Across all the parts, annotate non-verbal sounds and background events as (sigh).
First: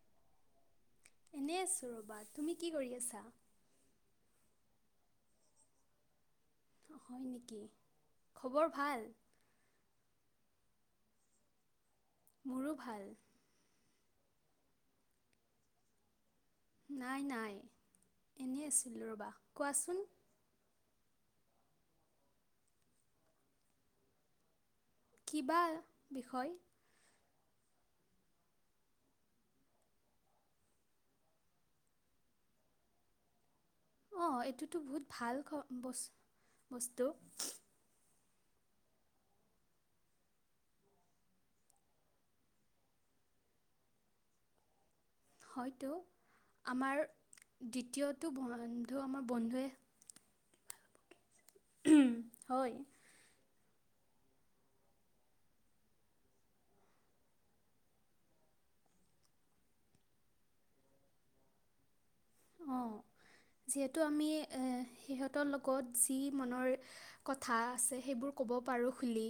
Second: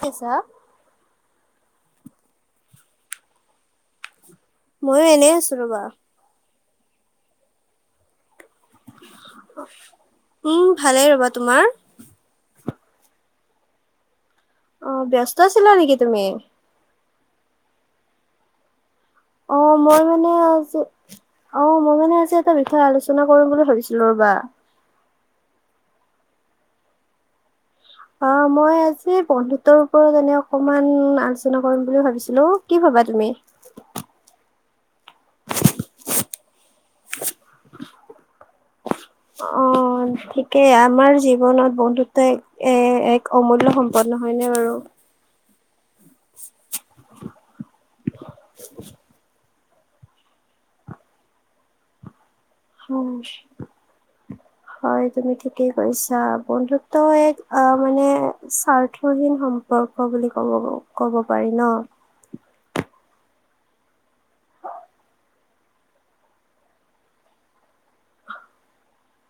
কি ছ এনেই আছোঁ ৰ'বা, তুমি কি কৰি আছা? ময়ো এনেই আছো ৰ'বা। অ', হয় নেকি, খবৰ ভাল? উম, ভালেই ৰবা, তোমাৰ? মোৰো ভাল। অ', ব্যস্ত আছিলা নেকি তুমি? নাই, নাই, এনেই আছিলো ৰ'বা। অ', কোৱাচোন মই মানে আজি অ', মই মানে আজি এটা বিষয় আলোচনা কৰিম বুলি ভাবিছিলো, ৰ'বা। কি বা, বিষয়? অ', মই আজি বন্ধুত্বৰ ওপৰত এনেই অকমান আলোচনা কৰিম বুলি ভাবিছিলো। কি ভাবা তুমি? অ', এইটোতো বহুত ভাল খ, বচ-বস্তু। অ' অ', ঠিকেই আমাৰ জীৱনত বন্ধুত্ব এক এ, এক অমূল্য সম্পদ নহয় নে বাৰু। হয়তো আমাৰ দ্বিতীয়টো বন্ধু আমাৰ বন্ধুৱে হম, হয়। উ হয়, তুমি ঠিকেই কৈছা, বন্ধুত্ব এক আ মানে স্বাৰ্থহীন সম পৰ্ক বুলি ক'ব, ক'ব পাৰি ন? অ', যিহেতু আমি এ, সিহঁতৰ লগত যি মনৰ কথা আছে, সেইবোৰ ক'ব পাৰোঁ খুলি।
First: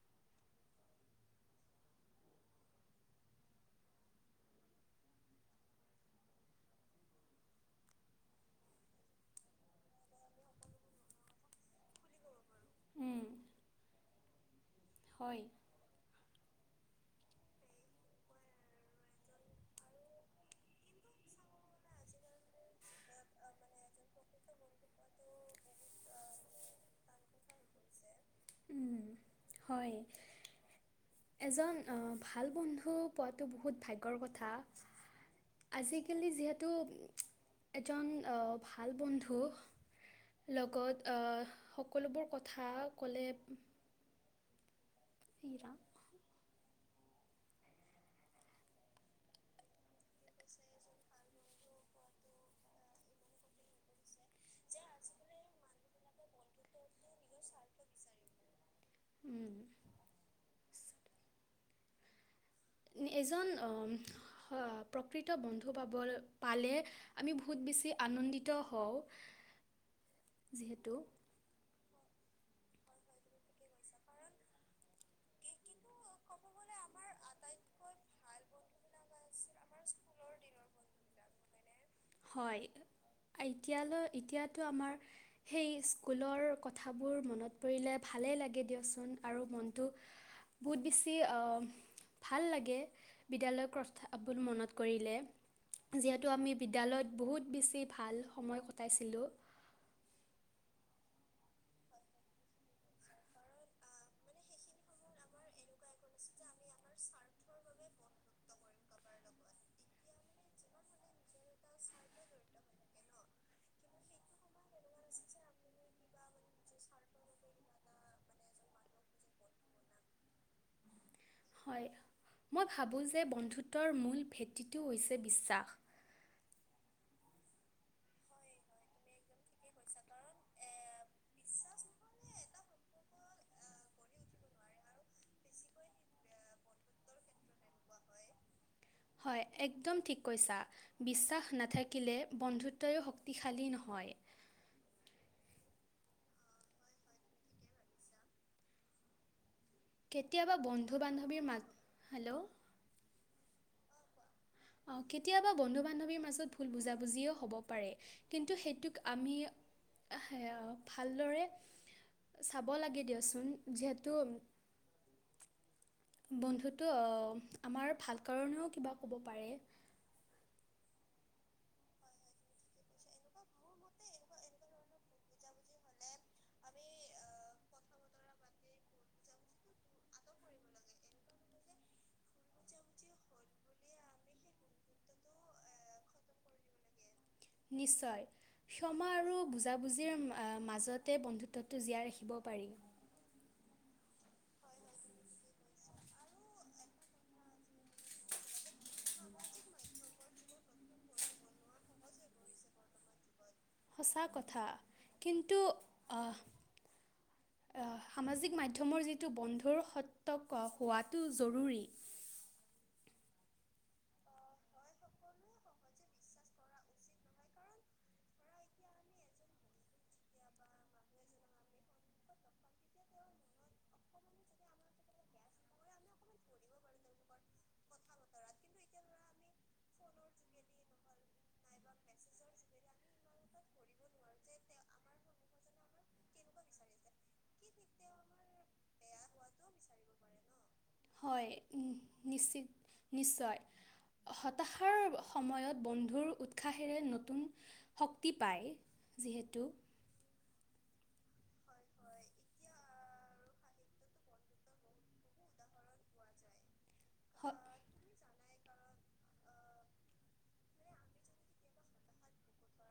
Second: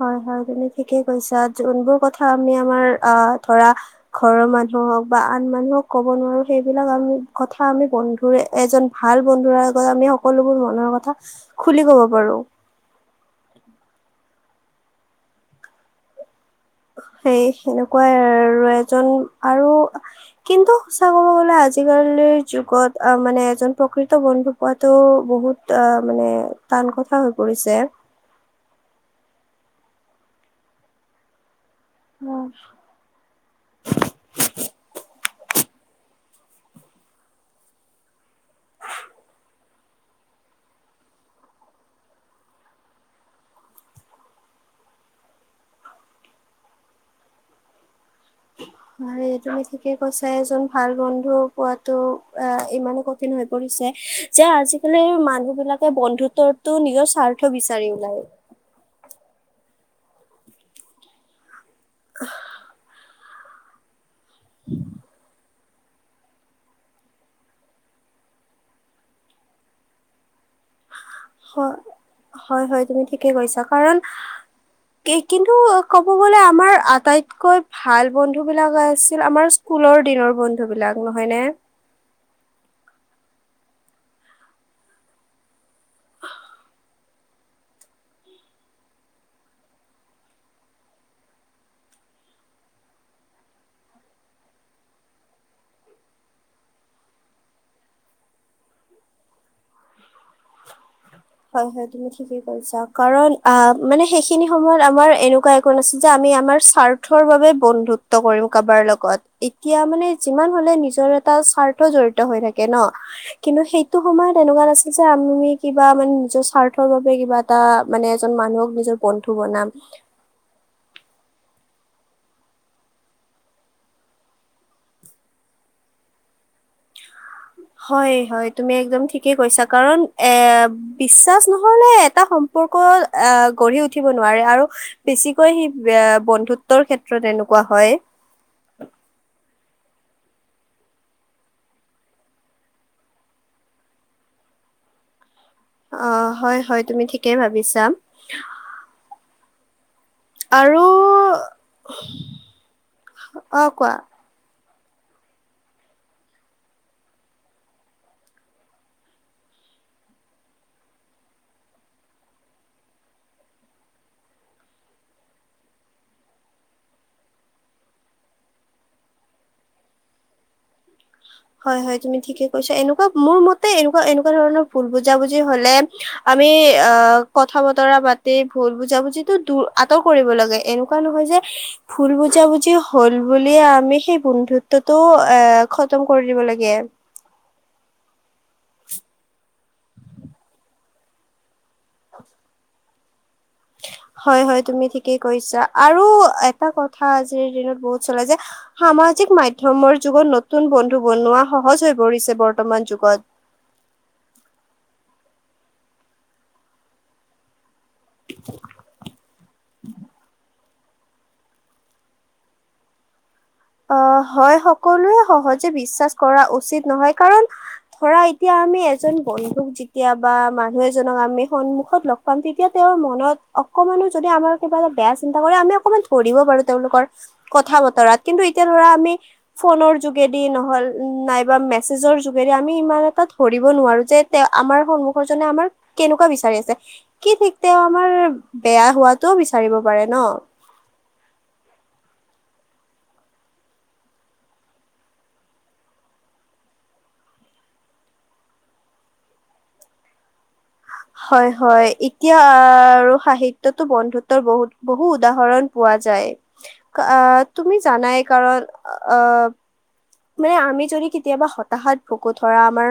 হয়, হয়, তুমি ঠিকেই কৈছা, যোনবোৰ কথা আমি আমাৰ আ ধৰা ঘৰৰ মানুহক বা আন মানুহক ক'ব নোৱাৰো, সেইবিলাক আমি কথা আমি বন্ধ ৱে এজন ভাল বন্ধুৰ আগত আমি, সকলোবোৰ মনৰ কথা খুলি কব পাৰো। উম, হয়। সেই সেনেকুৱাই আৰু এজন আৰু কিন্তু সঁচা ক'ব গলে, আজিকালিৰ যুগত আ, মানে এজন প্ৰকৃত বন্ধু। পোৱাতটো বহুত অ', মানে টান কথা হৈ পৰিছে। উম, হয়। এজন ভাল অ', বন্ধু পোৱাটো বহুত ভাগ্যৰ কথা। আজিকালি যিহেতু, এজন অ', ভাল বন্ধু। লগত আ, সকলোবোৰ কথা ক'লে (unintelligible) হয়, তুমি ঠিকে কৈছা, এজন ভাল বন্ধুক পোৱাতো আ, ইমানেই কঠিন হৈ পৰিছে। যে আজিকালিৰ মানুহ বিলাকে, বন্ধুত্বৰতো নিজৰ স্বাৰ্থ বিচাৰি ওলায়। উম। অহ। এজন অ' প্ৰকৃত বন্ধু পাবৰ পালে, আমি বহুত বেছি আনন্দিত হওঁ, যিহেতু হয়, হয় হয়, তুমি ঠিকে কৈছা, কাৰণ কিন্তু ক'ব গলে আমাৰ আটাইতকৈ ভাল বন্ধু বিলাক আছিল, আমাৰ স্কুলৰ দিনৰ বন্ধু বিলাক। নহয়নে? হয়, এতিয়ালৈ, এতিয়াতো আমাৰ সেই স্কুলৰ কথাবোৰ মনত পৰিলে ভালেই লাগে দিয়াচোন আৰু মনটো বহুত বেছি অ' ভাল লাগে বিদ্যালয়ৰ কথাবোৰ মনত কৰিলে, যিহেতু আমি বিদ্যালয়ত বহুত বেছি ভাল সময় কটাইছিলোঁ। হয় হয়, তুমি ঠিকেই কৈছা। কাৰণ আ, মানে সেইখিনি সময়ত আমাৰ এনেকুৱা একো নাছিল যে, আমি আমাৰ স্বাৰ্থৰ বাবে বন্ধুত্ব কৰিম কাৰোবাৰ লগত। এতিয়া মানে, যিমান হলেও নিজৰ এটা স্বাৰ্থ জড়িত হৈ থাকে ন। কিন্তু সেইটো সময়ত এনেকুৱা নাছিল যে, আমি কিবা মানে, নিজৰ স্বাৰ্থৰ বাবে কিবা এটা মানে এজন মানুহক নিজৰ বন্ধু বনাম। হয়, মই ভাবোঁ যে, বন্ধুত্বৰ মূল ভেটিটো হৈছে বিশ্বাস। হয় হয়, তুমি একদম ঠিক ঠিকেই কৈছা, কাৰণ এ বিশ্বাস নহলে এটা সম্পৰ্ক আহ, গঢ়ি উঠিব নোৱাৰে, আৰু বেছিকৈ সি বন্ধুত্বৰ ক্ষেত্ৰত এনেকুৱা হয়। হয়, একদম ঠিক কৈছা। বিশ্বাস নাথাকিলে, বন্ধুত্বই শক্তিশালী নহয়। অ', হয়, হয়, তুমি ঠিকেই ভাবিছা। কেতিয়াবা আৰু বন্ধু বান্ধৱীৰ মা, হেল্ল' অ', কোৱা। অ', কেতিয়াবা বন্ধু বান্ধৱীৰ মাজত, ভুল বুজাবুজিও হ'ব পাৰে। কিন্তু সেইটোক আমি, এ ভালদৰে চাব লাগে দিয়াচোন, যিহেতু বন্ধুতো আমাৰ ভাল কাৰণেও কিবা ক'ব পাৰে। হয় হয়, তুমি ঠিকে কৈছা, এনেকুৱা মোৰ মতে এনেকুৱা, এনেকুৱা ধৰণৰ ভুল বুজাবুজি হ'লে, আমি আহ কথা বতৰা পাতি, ভুল বুজা বুজিতো দুৰ, আঁতৰ কৰিব লাগে, এনেকুৱা নহয় যে ভুল বুজাবুজি হ'ল বুলিয়েই আমি সেই বন্ধুত্বটোও খতম কৰি দিব লাগে। নিশ্চয়। ক্ষমা আৰু বুজাবুজিৰ মাজতে বন্ধুত্বটো জীয়াই ৰাখিব পাৰি। হয় হয়, তুমি ঠিকেই কৈছা, আৰু এটা কথা আজিৰ দিনত বহুত চলে যে সামাজিক মাধ্যমৰ যুগত নতুন বন্ধু বনোৱা সহজ হৈ পৰিছে, বৰ্তমান যুগত। সঁচা কথা, কিন্তু আহ সামাজিক মাধ্যমৰ যিটো, বন্ধুৰ সৰ্তক হোৱাটো জৰুৰী। আহ, হয়, সকলোৱে সহজে বিশ্বাস কৰা উচিত নহয়, কাৰণ ধৰা, এতিয়া আমি এজন বন্ধুক কেতিয়াবা মানুহ এজনক আমি সন্মুখত লগ পাম, তেতিয়া তেওঁৰ মনত অকমানো যদি আমাৰ কিবা এটা বেয়া চিন্তা কৰে আমি অকণমান ধৰিব পাৰোঁ তেওঁলোকৰ কথা বতৰাত, কিন্তু এতিয়া ধৰা আমি ফোনৰ যোগেদি নহ'ল নাইবা মেচেজৰ যোগেদি আমি ইমান এটা ধৰিব নোৱাৰো যে তেওঁ আমাৰ সন্মুখৰজনে আমাক কেনেকুৱা বিচাৰি আছে। কি ঠিক তেওঁ আমাৰ বেয়া হোৱাটোও বিচাৰিব পাৰে ন। হয় নিশ্চিত নিশ্চয়। হতাশাৰ সময়ত বন্ধুৰ উৎসাহেৰে নতুন শক্তি পায় যিহেতু হয় হয়, এতিয়া আৰু হাঁহি বন্ধুত্বৰ বহুত বহু উদাহৰণ পোৱা যায়। হ তুমি জানাই কাৰণ অ মানে আমি যদি কেতিয়াবা হতাশাত ভোগো ধৰা আমাৰ,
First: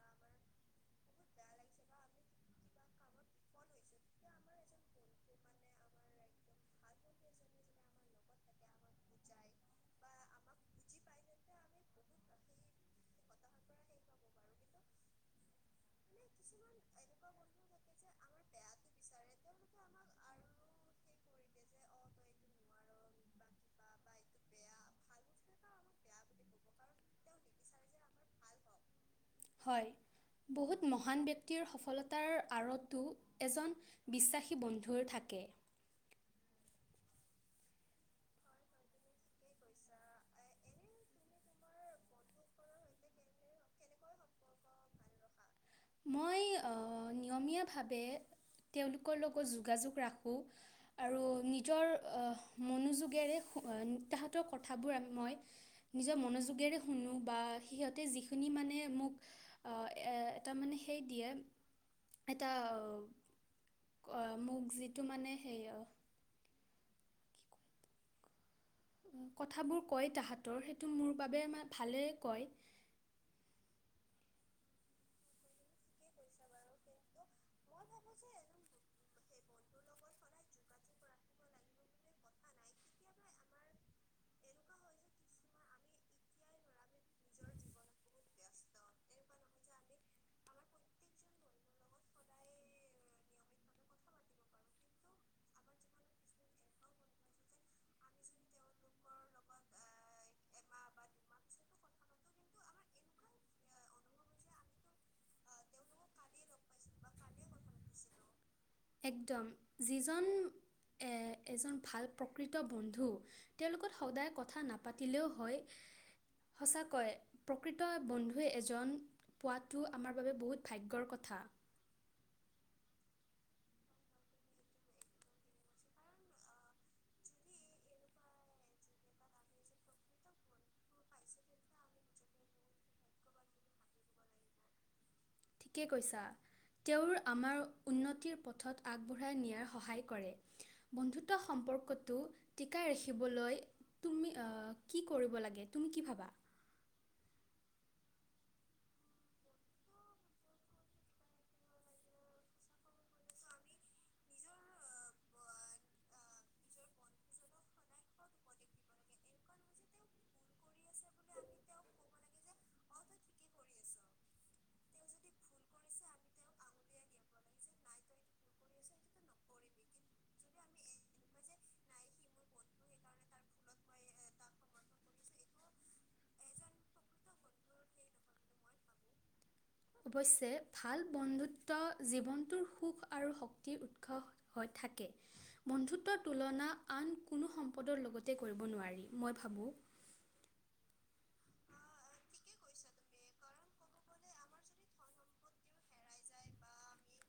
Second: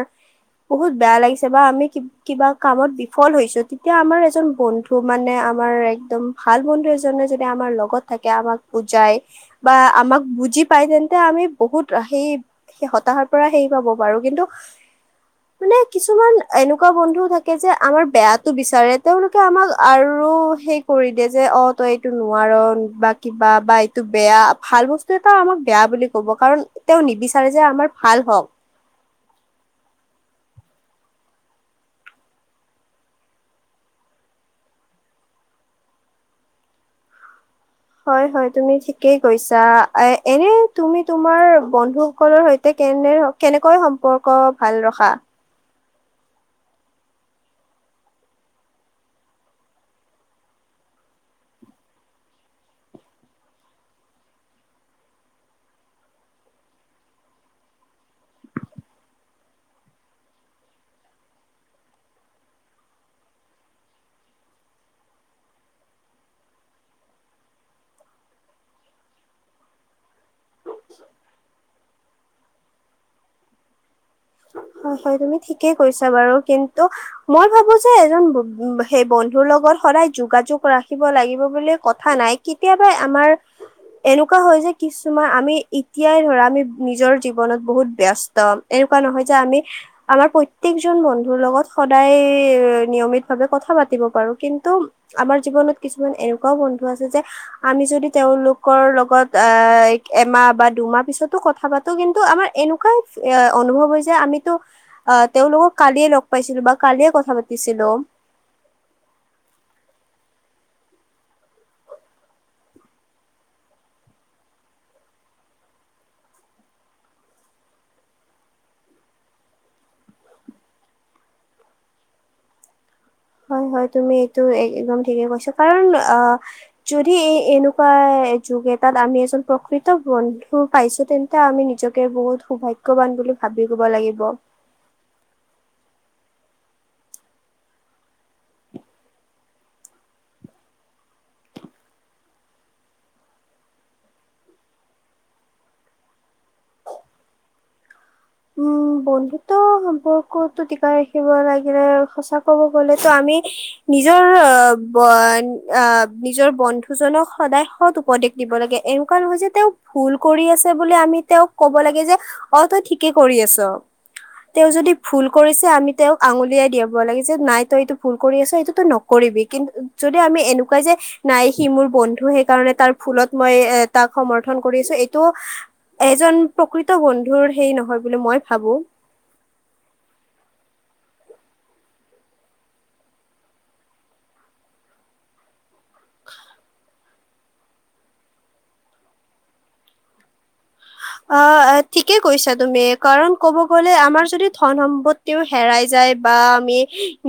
বহুত বেয়া লাগিছে বা আমি কিবা কামত বিফল হৈছোঁ, তেতিয়া আমাৰ এজন বন্ধু মানে আমাৰ একদম ভাল বন্ধু এজনে যদি আমাৰ লগত থাকে আমাক বুজাই বা আমাক বুজি পাই তেন্তে আমি বহুত সেই হতাশাৰ পৰা হেৰি পাব বাৰু কিন্তু মানে কিছুমান এনেকুৱা বন্ধু থাকে, যে আমাৰ বেয়াটো বিচাৰে তেওঁলোকে আমাক আৰু সেই কৰি দে যে, অ তই এইটো নোৱাৰ বা কিবা বা এইটো বেয়া ভাল বস্তু বস্তু এটা আমাক বেয়া বুলি ক'ব, কাৰণ তেওঁ নিবিচাৰে যে আমাৰ ভাল হওঁক। হয় বহুত মহান ব্যক্তিৰ সফলতাৰ আঁৰতো এজন বিশ্বাসী বন্ধুৰ থাকে। হয় হয় তুমি ঠিকেই কৈছা, এ এনে তুমি তোমাৰ বন্ধু সকলৰ সৈতে কেনে কেনেকৈ সম্পৰ্ক ভাল ৰখা? মই নিয়মীয়াভাৱে তেওঁলোকৰ লগত যোগাযোগ ৰাখোঁ। আৰু নিজৰ মনোযোগেৰে তাহঁতৰ কথাবোৰ মই নিজৰ মনোযোগেৰে শুনো বা সিহঁতে যিখিনি মানে মোক অ এ এটাৰ মানে হেৰি দিয়ে এটা মোক যিটো মানে সে কথাবোৰ কয় তাহাঁতৰ সেইটো মোৰ বাবে ভালে কয়। হয় হয় তুমি ঠিকেই কৈছা বাৰু, কিন্তু মই ভাবোঁ যে এজন সেই বন্ধুৰ লগত সদায় যোগাযোগ ৰাখিব লাগিব বুলি কথা নাই, কেতিয়াবা আমাৰ এনেকুৱা হয় যে, কিছুমান আমি এতিয়াই ধৰা আমি নিজৰ জীৱনত বহুত ব্যস্ত এনেকুৱা নহয় যে আমি আমাৰ প্ৰত্যকজন বন্ধুৰ লগত সদায় নিয়মিত ভাৱে কথা পাতিব পাৰো। কিন্তু আমাৰ জীৱনত কিছুমান এনেকুৱাও বন্ধু আছে যে, আমি যদি তেওঁওলোকৰ লগ লগত এমাহ বা দুমাহ পিছতো কথা পাতো, কিন্তু আমাৰ এনেকুৱাই অনুভৱ হৈছে আমিতো অ তেওঁলোকক কালিয়ে লগ পাইছিলো বা কালিয়ে কথা পাতিছিলো। একদম যিজন এজন ভাল প্ৰকৃত বন্ধু তেওঁলগত সদায় কথা নাপাতিলেও হয় সঁচাকাকৈ প্ৰকৃত বন্ধুৱে এজন পোৱাটো আমাৰ বাবে বহুত ভাগ্যৰ কথা। হয় হয় তুমি এইটো একদম ঠিকেই কৈছা। কাৰণ অ যদি এই এনেকুৱা যুগ এটাত আমি এজন প্ৰকৃত বন্ধু পাইছো তেন্ত এয়া আমি নিজকে বহুত সৌভাগ্যবান বুলি ভাবিব লাগিব। ঠিকে কৈছা। তেওঁৰ আমাৰ উন্নতিৰ পথত আগবঢ়াই নিয়াৰ সহায় কৰে। বন্ধুত্ব সম্পৰ্কটো টিকাই ৰাখিবলৈ তুমি কি কৰিব লাগে, তুমি কি ভাবা? উম, বন্ধুত্ব সম্পৰ্কতো টিকাই ৰাখিব লাগিলে সঁচাক ক'ব গলেতো আমি নিজৰ অ' বন আহ নিজৰ বন্ধুজনক সদায় সৎ উপদেশ দিব লাগে। এনেকুৱা নহয় যে তেওঁ ভুল কৰি আছে বোলে আমি তেওঁক কব লাগে যে অ তই ঠিকে কৰি আছ। তেওঁ যদি ভুল কৰিছে আমি তেওঁক আঙুলিয়াই দিয়াব লাগে। যে নাই তই এইটো ভুল কৰি আছ এইটো নক কৰিবি। কিন্তু যদি আমি এনেকুৱাই যে নাই সি মোৰ বন্ধু সেইকাৰণে তাৰ ভুলত মই এ তাক সমৰ্থন কৰিছো। এইটো এজন প্ৰকৃত বন্ধুৰ হেই নহয় বুলি মই ভাবো। অৱশ্যে ভাল বন্ধুত্ব জীৱনটোৰ সুখ আৰু শক্তিৰ উৎস হৈ থাকে। বন্ধুত্বৰ তুলনা আন কোনো সম্পদৰ লগতে কৰিব নোৱাৰি মই ভাবোঁ। অ' অ' ঠিকে কৈছা তুমি। কাৰণ ক'ব গ'লে আমাৰ যদি ধন সম্পত্তিও হেৰাই যায় বা আমি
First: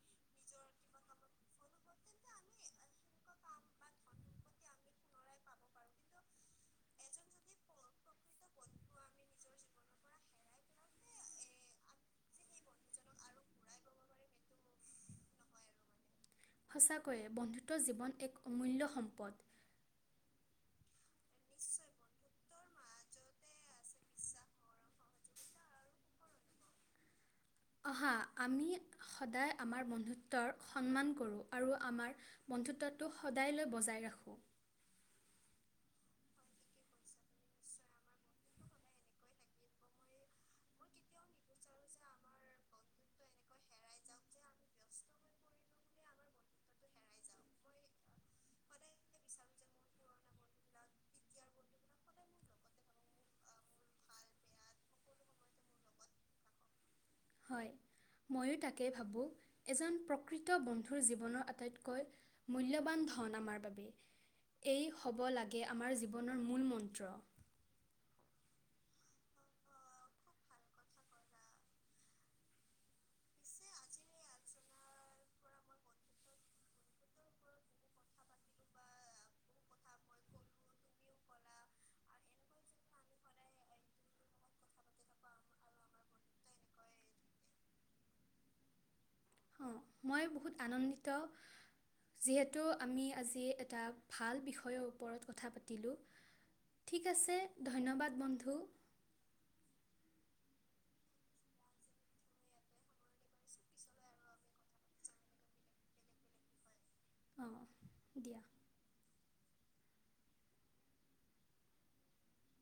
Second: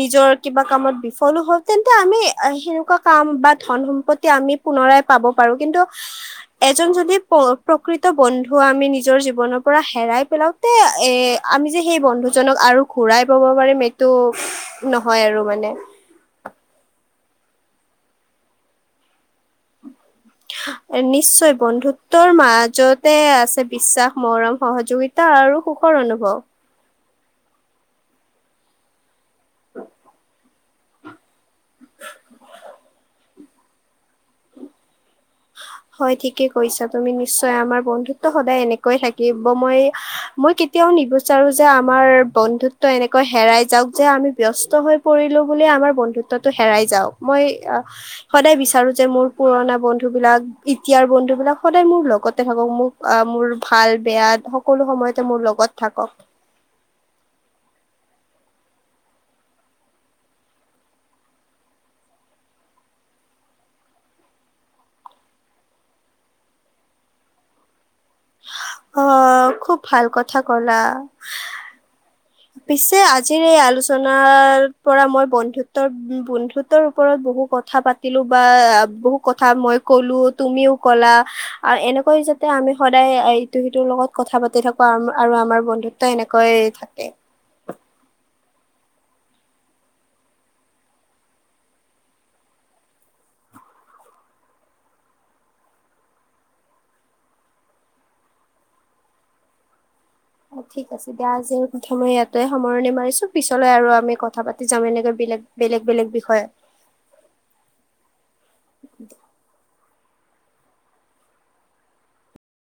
নিজৰ কিবা কামত বিফলো হওঁ, তেন্তে আমি সেনেকুৱা কাম বা ধন সম্পত্তি আমি পুনৰাই পাব পাৰো। কিন্তু এজন যদি প্ৰকৃত বন্ধু ৰা আমি নিজৰ জীৱনৰ পৰা হেৰাই পেলাওতে এ আমি যে সেই বন্ধুজনক আৰু ঘুৰাই পাব পাৰিম তো নহয় আৰু মানে। সঁচাকৈয়ে বন্ধুত্ব জীৱন এক অমূল্য সম্পদ। নিশ্চয়। বন্ধুত্বৰ মাজতে আছে বিশ্বাস মৰম সহযোগিতা তা আৰু সুখৰ অনুভৱ। অহা আমি সদায় আমাৰ বন্ধুত্বৰ সন্মান কৰোঁ আৰু আমাৰ বন্ধুত্বটো সদায় লৈ বজাই ৰাখোঁ। হয়। ঠিকে কৈছা তুমি, নিশ্চয় আমাৰ বন্ধুতটো সদায় এনেকৈয় থাকিব। মই মই তিয়াও নিবিচাৰো যে আমাৰ বন্ধুত্ব এনেকৈ হেৰাই যাওঁক, যে আমি ব্যস্ত হৈ কৰিলো বুলিয়ে আমাৰ বন্ধুত্বটো হেৰাই যাওঁক। মই সদায় বিচাৰো যে মোৰ পুৰণা বন্ধু বিলাক এতিয়াৰ বন্ধুবিলাক সদায় মোৰ লগতে থাকক। মোক মোৰ ভাল বেয়া সকলো সময়তে মোৰ লগত থাকক। হয়। ময়ো তাকে ভাবোঁ, এজন প্ৰকৃত বন্ধুৰ জীৱনৰ আটাইতকৈ মূল্যবান ধন আমাৰ বাবে। এই হ'ব লাগে আমাৰ জীৱনৰ মূল মন্ত্ৰ। অ' খুব ভাল কথা ক'লা। পিছে আজিৰ এই আলোচনাৰ পৰা মই বন্ধুত্বৰ বন্ধুত্ব ৰ ওপৰত বহু কথা পাতিলো বা বহু কথা মই ক'লো তুমিও ক'লা আৰু এনেকৈ যাতে আমি সদায় ইটো সিটোৰ লগত কথা পাতি থাকোঁ আৰু আৰু আমাৰ বন্ধুত্ব এনেকৈ থাকে। অঁ মই বহুত আনন্দিত যিহেতু আমি আজি এটা ভাল বিষয়ৰ ওপৰত কথা পাতিলোঁ। ঠিক আছে ধন্যবাদ বন্ধু। অ' ঠিক আছে দিয়া, আজিৰ প্ৰথমে ইয়াতে সামৰণি মাৰিছো পিছলৈ আৰু আমি কথা পাতি তি যাম এনেকে বেলেগ বেলেগ বেলেগ বিষয়ে। অঁ দিয়া।